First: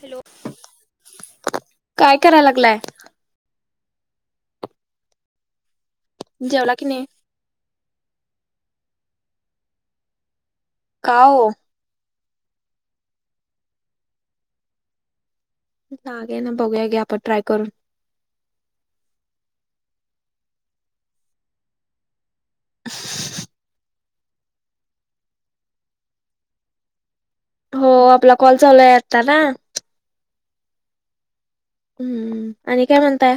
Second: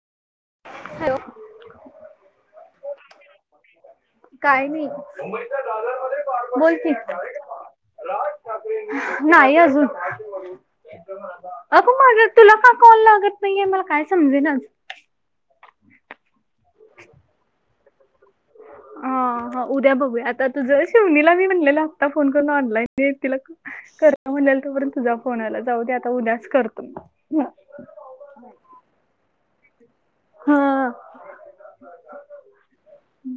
Hello hello काय कराय लागलाय. काय नाही जेवला बोल की. [inaudible] नाही नाही अजून. [inaudible] का हो. अगं माझ तुला का कॉल लागत नाहीये मला काय समजे ना लागे ना, बघूया गे आपण ट्राय करून. अ ह उद्या बघूया आता तुझं शिवणीला मी म्हणलेला. फोन करून ऑनलाईन दे तिला. [unintelligible] म्हणलेल तो परर्यंत तुझा फोन आला जाऊ दे आता उद्याच करतो. हो आपला कॉल चालू आता ना. हा. हम्म आणि काय म्हणताय.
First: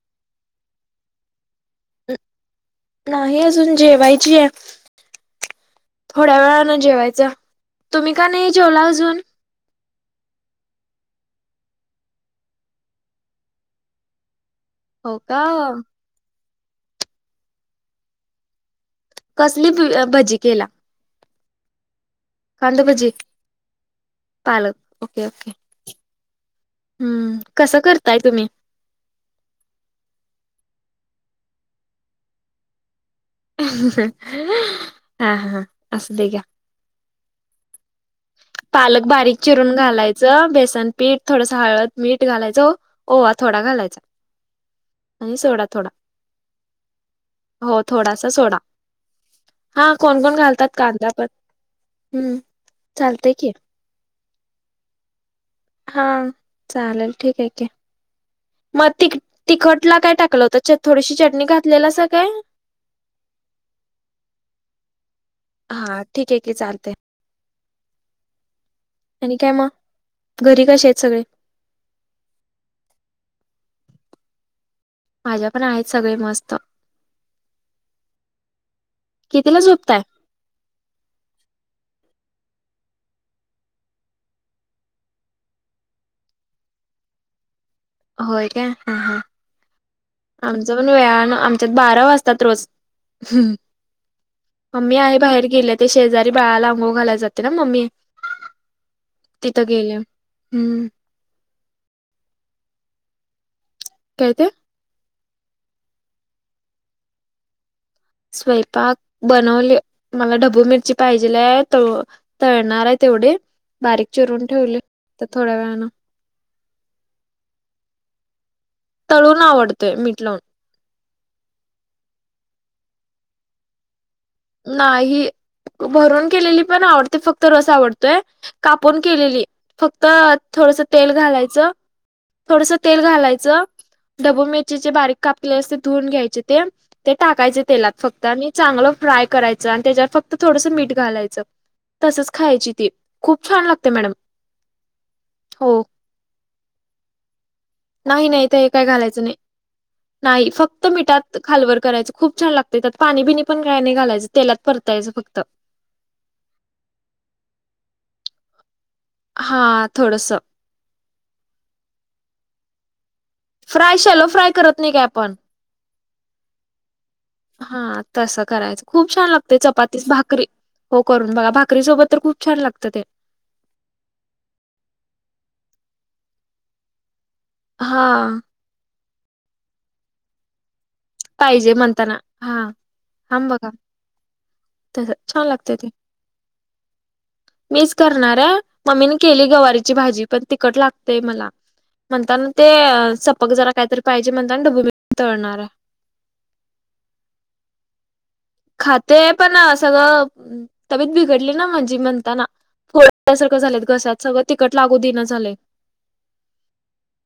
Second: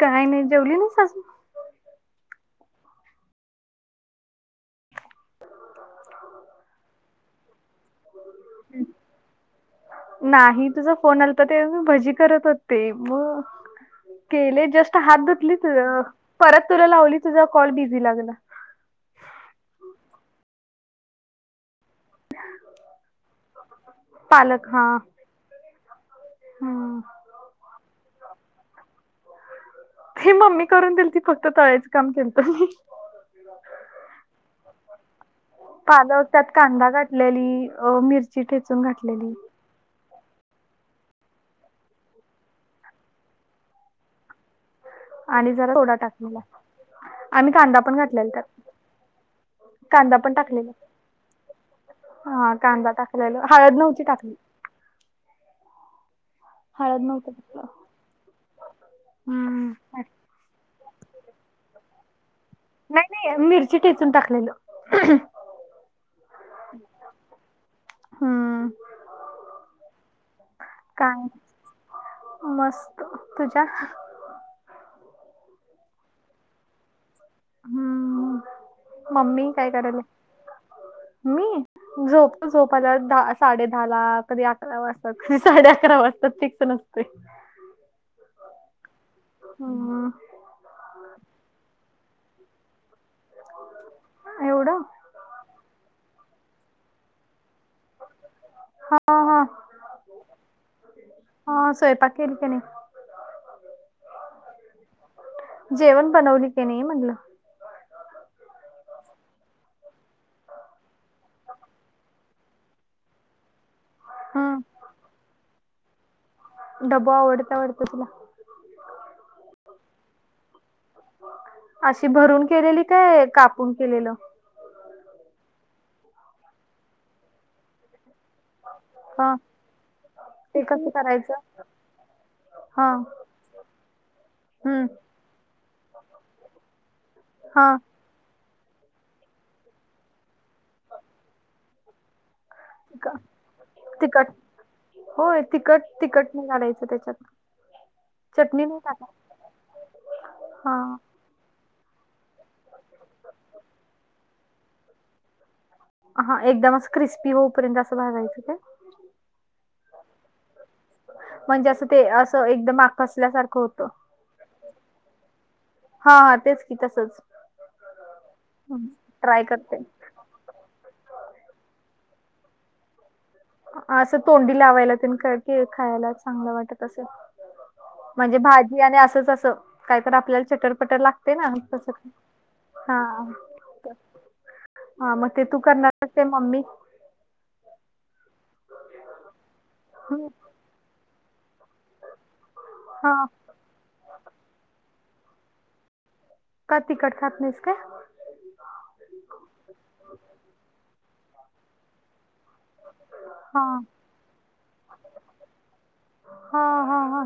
काही नाही जेवली नाही सजू नाही अजून जेवायची आहे. थोड्या वेळान जेवायच तुम्ही का नाही जेवला अजून. नाही तुझा फोन आल तर ते मी भजी करत होते मग. केले जस्ट हो हात का धुतली तु परत तुला लावली तुझा कॉल बिझी लागला. कसली भ भजी केला. कांदभजी पालक ओके ओके. हम्म कसं करताय तुम्ही? ही मम्मी करून दिल ती फक्त तळायचं काम केल तर. हा हा. असं पालक दे त्यात कांदा घाठलेली मिर पलक बारीक च. ून घालायचं बेसन पीठ थोडस हळद मीठ घालायचं ओवा थोडा घालायचा. [inaudible] आणि सोडा थोडा आम्ही कांदा हो पण थोडासा घातलेला सोडा. त्यात हा कांदा कोण पण कोण घालतात टाकलेला कांदापत हम्म. हा कांदा चालतय टाकलेला की हळद नव्हती टाकली. हा हळद चालेल नव्हतं ठीक आहे टाकलं क मग ति हम्म. तिखटला काय टाकलं होत थोडीशी चटणी घातले अस काय? नाही नाही मिरची टेचून टाकलेल. हा ठीक आहे की चालतय हम्म. आणि काय मग घरी कसे आहेत सगळे? काय मस्त तुझ्या? माझ्या पण आहेत सगळे मस्त. हम्म मम्मी कितीला काय करायल. [inaudible] मी. झोप झोपाला साडे दहा ला कधी अकरा वाजतात कधी साडे अकरा वाजतात ते नसते. होय त्या हा हा हो. आमच पण वेळाने आमच्यात बारा वाजतात रोज. हम्म एवढं मम्मी आहे बाहेर गेले ते शेजारी बाळाला अंघोळ घालायला जाते ना मम्मी. हा हा तिथं गेले हम्म. हा स्वयंपाक केली काय नाही? काय ते? जेवण बनवली की नाही म्हणलं. स्वयंपाक बनवले मला ढबू मिरची पाहिजेय त तळणार आहे तेवढे बारीक चिरून ठेवले हम्म तर थोड्या वेळान. ढबू आवडत आवडतं तुला? तळून आवडतोय मीट लावून. अशी भरून केलेली काय कापून केलेलं. नाही भरून केलेली पण आवडते फक्त रस आवडतोय. कापून हा केलेली फक्त ते थोडस कसं तेल करायचं घालायचं. थोडस हा तेल घालायचं. धबू हम्म मिरचीचे बारीक कापले असते धुवून घ्यायचे ते ते टाकायचे हा तेलात फक्त. आणि चांगलं फ्राय करायचं आणि त्याच्यावर फक्त थोडसं मीठ घालायचं तसंच खायची ती खूप छान लागते मॅडम तिकट होय हो तिकट तिकट नाही घायचं त्याच्यात नाही नाही ते चटणी हे काही टाकायची घालायचं नाही नाही हा फक्त मिठात खालवर करायचं खूप छान लागते त्यात पाणी बिनी पण काही नाही घालायचं तेलात परतायचं फक्त हा एकदम असं क्रिस्पी होऊपर्यंत असं भागायचं काय हा थोडसं म्हणजे असं ते असं एकदम माकसल्यासारखं फ्राय शॅलो फ्राय करत नाही काय आपण हा हा तेच की तसंच हा तसं करायचं खूप छान ट्राय लागते करते चपातीस भाकरी हो करून बघा भाकरी सोबत तर खूप छान लागतं ते असं तोंडी लावायला त्यां खायला चांगलं वाटत असं हा म्हणजे भाजी आणि असंच असं काहीत आपल्याला चटरपटर लागत ते पाहिजे नास म्हणताना हा थांब बघा तस हा मग ते छान तू लागत करणार आहेस काय मम्मी? मीच करणार आहे मम्मीने केली गवारीची भाजी पण तिकट लागतेय मला. म्हणताना ते हा सपक जरा काहीतरी पाहिजे म्हणताना ढभुमिरची तळणार आहे. का तिकट खात नाहीस काय? खाते पण सगळं तबेत बिघडली ना माझी म्हणताना. ख्यासारखं हा झाले घसत सगळं तिकट लागू देणं झालं हा हा हा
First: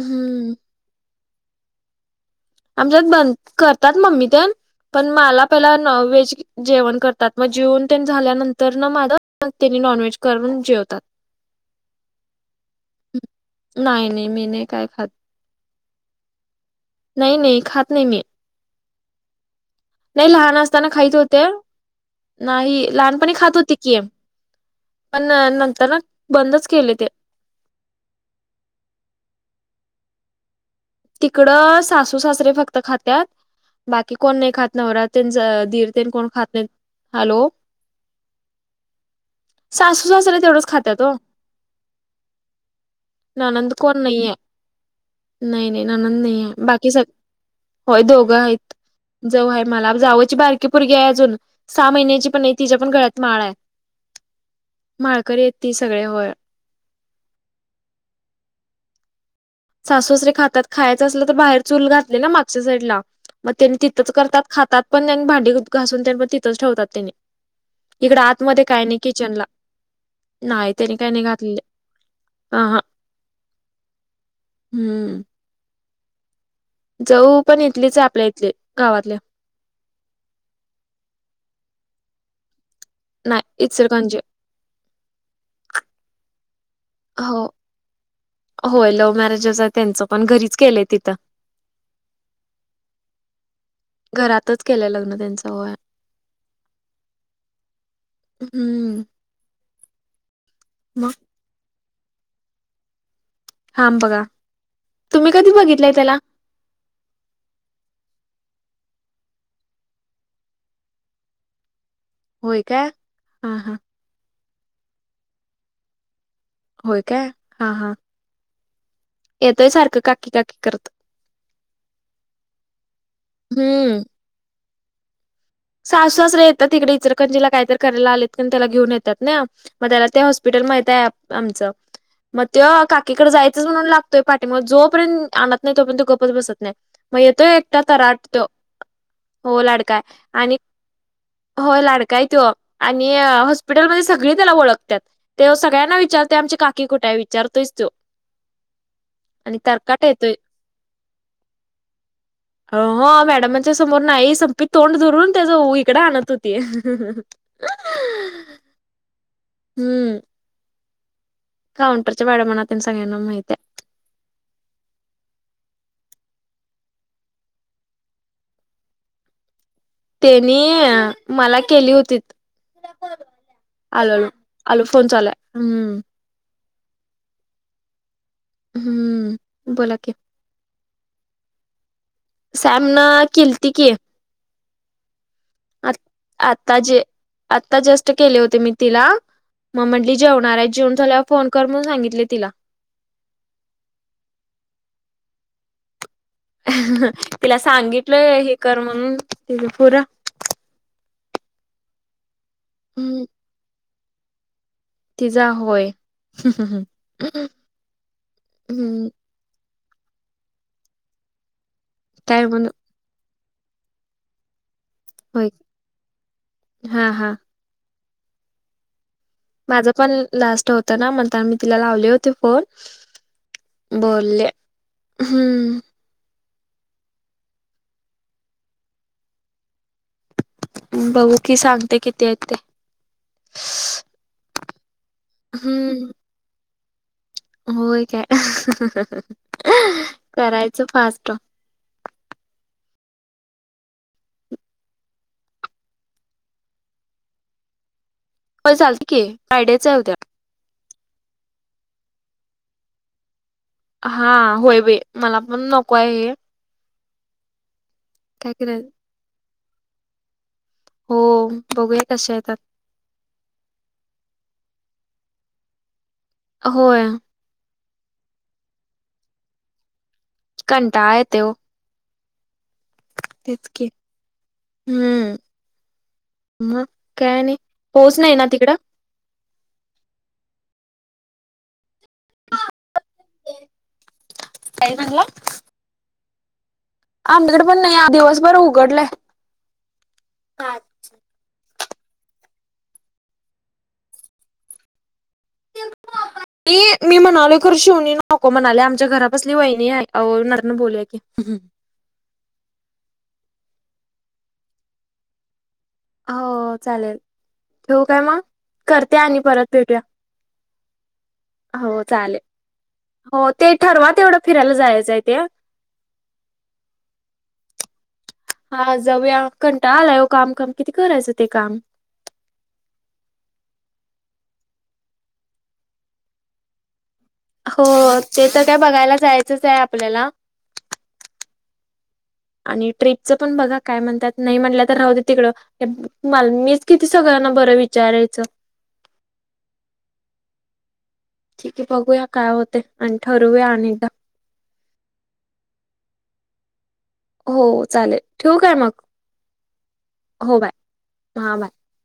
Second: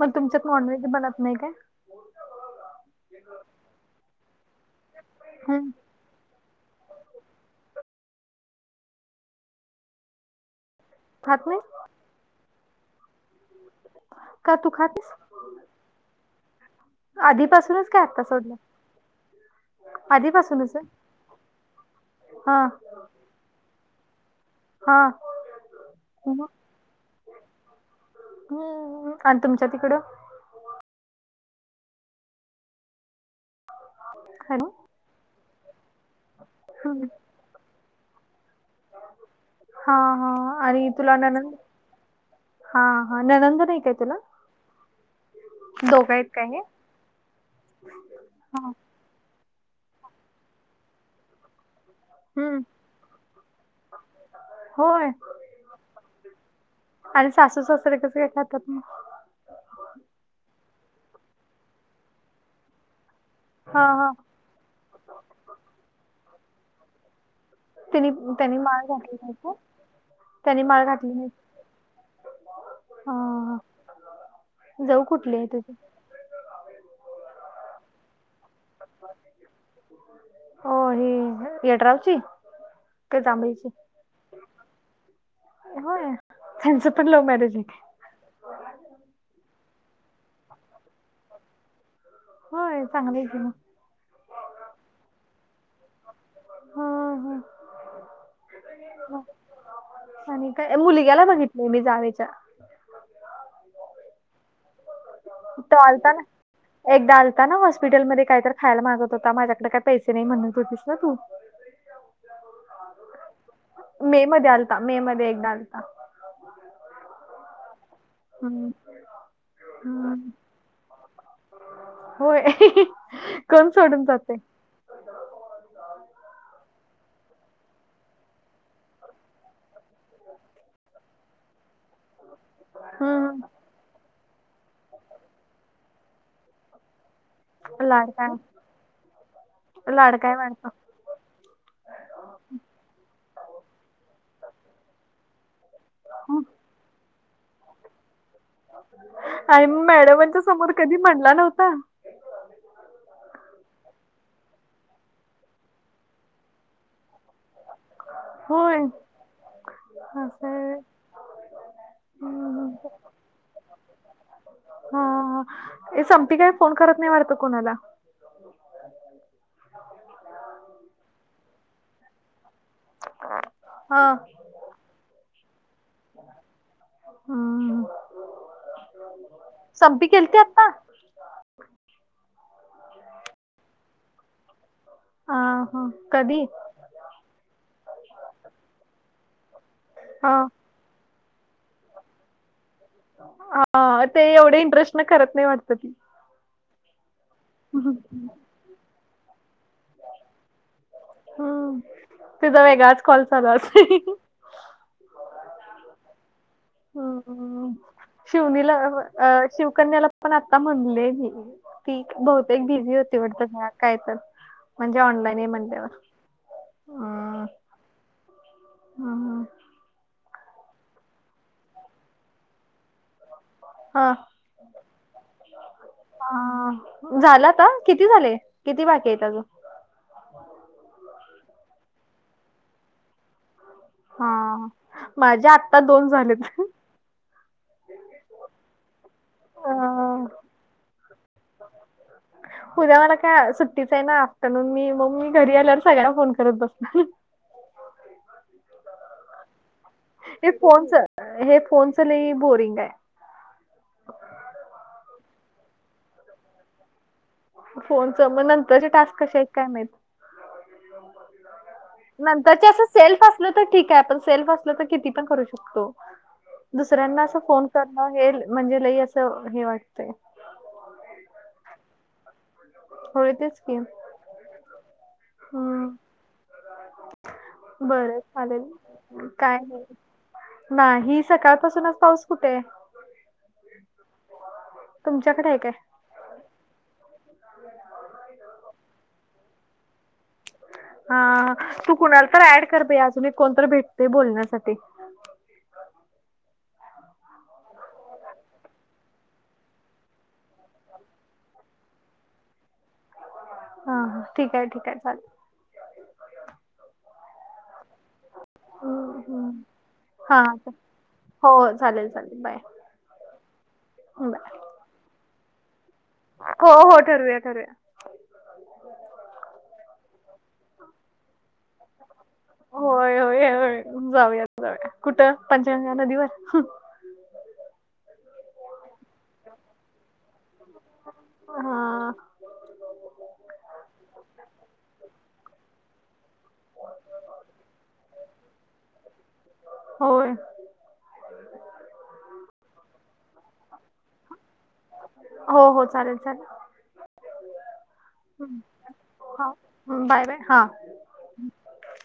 मग तुमच्यात मॉनवेज बनत नाही का आमच्यात बन करतात मम्मी ते पण मला हं, पहिला न व्हेज जेवण करतात मग जेवण झाल्यानंतर ना माझं त्यांनी नॉन व्हेज करून जेवतात खातू नाही नाही मी का नाही तू काय खात खातेस नाही नाही आधीपासूनच खात काय नाही मी आता सोडलं नाही लहान आधीपासूनच आहे असताना खाईत होते हा नाही लहानपणी खात होती हा पण नंतर ना मग, बंदच केले ते हम्म आणि तुमच्या तिकडं तिकडं सासू सासरे फक्त खात्याात बाकी कोण नाही हॅलो खात नवरात त्यांच दीर कोण खात न हॅलो हा सासूच हा असल तेवढच आणि खात्यातो तुला ननंद हा हा ननंद नणंद काय कोण तुला नाही आहे नाही नाही. दोघं नणंद आहेत नाही काय हे आहे बाकी सग होय दोघं हा आहीत. जावु आहे मला जावची बारकी पुरगी आहे अजून सहा महिन्या पण नाही हम्म तिच्या पण घरात माळ आहे, होय माळकरी आहे ती सगळे होय. आणि सासू सासरे कस काय खातात मग? सासू सासरे खातात खायचं असलं तर बाहेर चूल घातले ना मागच्या साईडला. मग त्यानी हा तिथंच हा करतात खातात पण आणि भांडी घासून पण तिथंच ठेवतात त्यांनी. त्यांनी इकडं त्यांनी आतमध्ये काय माळ नाही घातली किचनला, का त्यांनी नाही माळ त्यानी काय घातली नाही घातलेले. ह हा. जाऊ कुठली आहे तुझी? जावु पण इतलीच आहे आपल्या इथली गावातली. हो हे यडरावची. काय नाही जांभळीची? इचलकरंजी होय, त्यांचं पण लव हो मॅरेज आहे काय? होय लव्ह मॅरेजच आहे त्यांचं पण घरीच केलंय तिथं. होय चांगलं आहे की म. घरातच केलंय लग्न त्यांच होय. हा हम्म. आणि काय? मग मुलग्याला बघितलंय मी जावेच्या. हांम बघा. तुम्ही कधी तो बघितलंय आलता त्याला ना. एकदा आलता ना हॉस्पिटलमध्ये काहीतरी खायला मागत होता, माझ्याकडे काय पैसे नाही म्हणत होतीस ना तू. होय काय. हा, हा. मे मध्ये आलता. मे मध्ये एकदा आलता. होय काय. हा, हा. हम्म. येतोय सारखं हं काकी काकी करत होय. कोण हम्म सोडून जा सासु सासरे येतात. इकडे इचलकरंजीला काहीतरी करायला आलेत कणी त्याला घेऊन येतात ना. मग त्याला ते हॉस्पिटल माहिताय आ आमचं मग तो काकीकडे हम्म जायचंच म्हणला. तोय पाठीमग जोपर्यंत आणत नाही, तोपर्यंत तो गप्पच बसत नाही. मग ये तो एकटा तराट लाडकाय तो, हो लाडका हाय. लाडकाय वाढतो होय लाडकाय तो आणि हॉस्पिटलमध्ये सगळी त्याला ओळखत्यात. तो सगळ्यांना विचारतोय. हम्म. आमची काकी कुठे हाय? विचारतोयच तो. आणि मग मॅडमांच्या समोर कधी म्हणला नव्हता. हो मॅडमच्या समोर नाही संपी तोंड ध - - म्हून त्याच [unintelligible] इकड आणत होती. होय. ह. काउंटरच्या मॅडमांना हम्म. तेन सगळ्यांना माहिताय. हा, हा, हा. संपी काय फोन करत नाही वाटत कोणाला. तेनी मला केली होतीत, हा आलो, आलो. आलो, फोन चालुयं. हम्म. हम्म. हम्म बोला संपी की केलती आता. सॅमन केलती की. ह कधी? आता जे आता जस्ट केले होते मी तिला मग म्हंटली हा जेवणारायं जेवुण झाल्यावर फोन कर म्हणून सांगितले तिला. हा ते एवढे इंटरेस्टन करत नाही वाटत ती. तिला सांगितलोय हे कर म्हणून तीच फुर. हम्म. तीचा वेगळाच कॉल चालू असतोय. तीजा होय. हम्म. हम्म शिवनीला अ शिवकन्याला पण आता म्हणले मी ती काय बहुतेक म्हणू बिझी हो [unintelligible] काय तर म्हणजे ऑनलाईनही होय म्हणल्यावर. हा हा हम्. हा आ. माझ पण लास्ट होतं ना म्हणताना मी तिला लावले होते फोन. हा बोलले हम्म. ह झाला आता किती झाले? किती बाकी हाईत आजुन? बघु कि सांगते किती हाय ते. हा, हा. माझे आत्ता दोन हम्म झालेत. होय काय, अ, करायचं फास्ट. उद्या मला काय सुट्टीचं हे ना, म्हणुन मी मग मी घरी आल्यावर सगळ्यांना फोन करत बसणार. हो चालत की, फ्रायडेच हाय उद्या. हे फोनच, हे फोनच ल बोरिंगायं. हा होय बाई. मला पण नको आहे हे. फोनच मग काय करायच नंतरचे टास्क कसे आहेत काय नाहीत. हो बघूया कशा येतात नंतरचे असं सेल्फ अस - - लतर ठिक हाय. सेल्फ असलं तर कितीपण करू शकतो. होय दुसऱ्यांना असं फोन करण हे म्हणजे लई असं हे वाटतंय. कटाळ येतोय ओ. होय तेच की. हम्म मग काय नाही पोहोच बरं नाही ना चालेल तिकडं! काय नाही ना हि सकाळ पासूनच पाऊस कुठे. काय म्हणला तुमच्याकडे आहे काय? आमच्याकडे पण नाही दिवसभर उघडलंय. हा तू कुणाला तर ऍड कर अजून कोणत भेटते बोलण्यासाठी? म मी म्हणालो खर शेवणी नको म्हणाले आमच्या घरापसली वहिणी आहे नरन बोलू ह्म हा ह ठीक आहे ठीक आहे चालेल हो चालेल ठेव काय मग करते आणि परत भेटूया. हा हो चालेल हो ते ठरवा तेवढं बाय फिरायला जायचंय ते हो हो ठरूया ठरवूया हा जाऊया कंटा आलाय काम काम किती करायचं ते काम. होय होय जाऊयात जाऊया कुठं पंचगंगा नदीवर हो ते तर काय बघायला जायचंच आहे आपल्याला हा आणि ट्रीपचं पण बघा काय म्हणतात नाही म्हटलं तर राहते तिकडं मला मीच किती सगळ्यांना बरं विचारायचं. होय ठीक आहे बघूया काय होते आणि ठरवया अनेकदा हो हो चालेल चालेल हो चालेल ठेवक आहे मग हा हो बाय हां बाय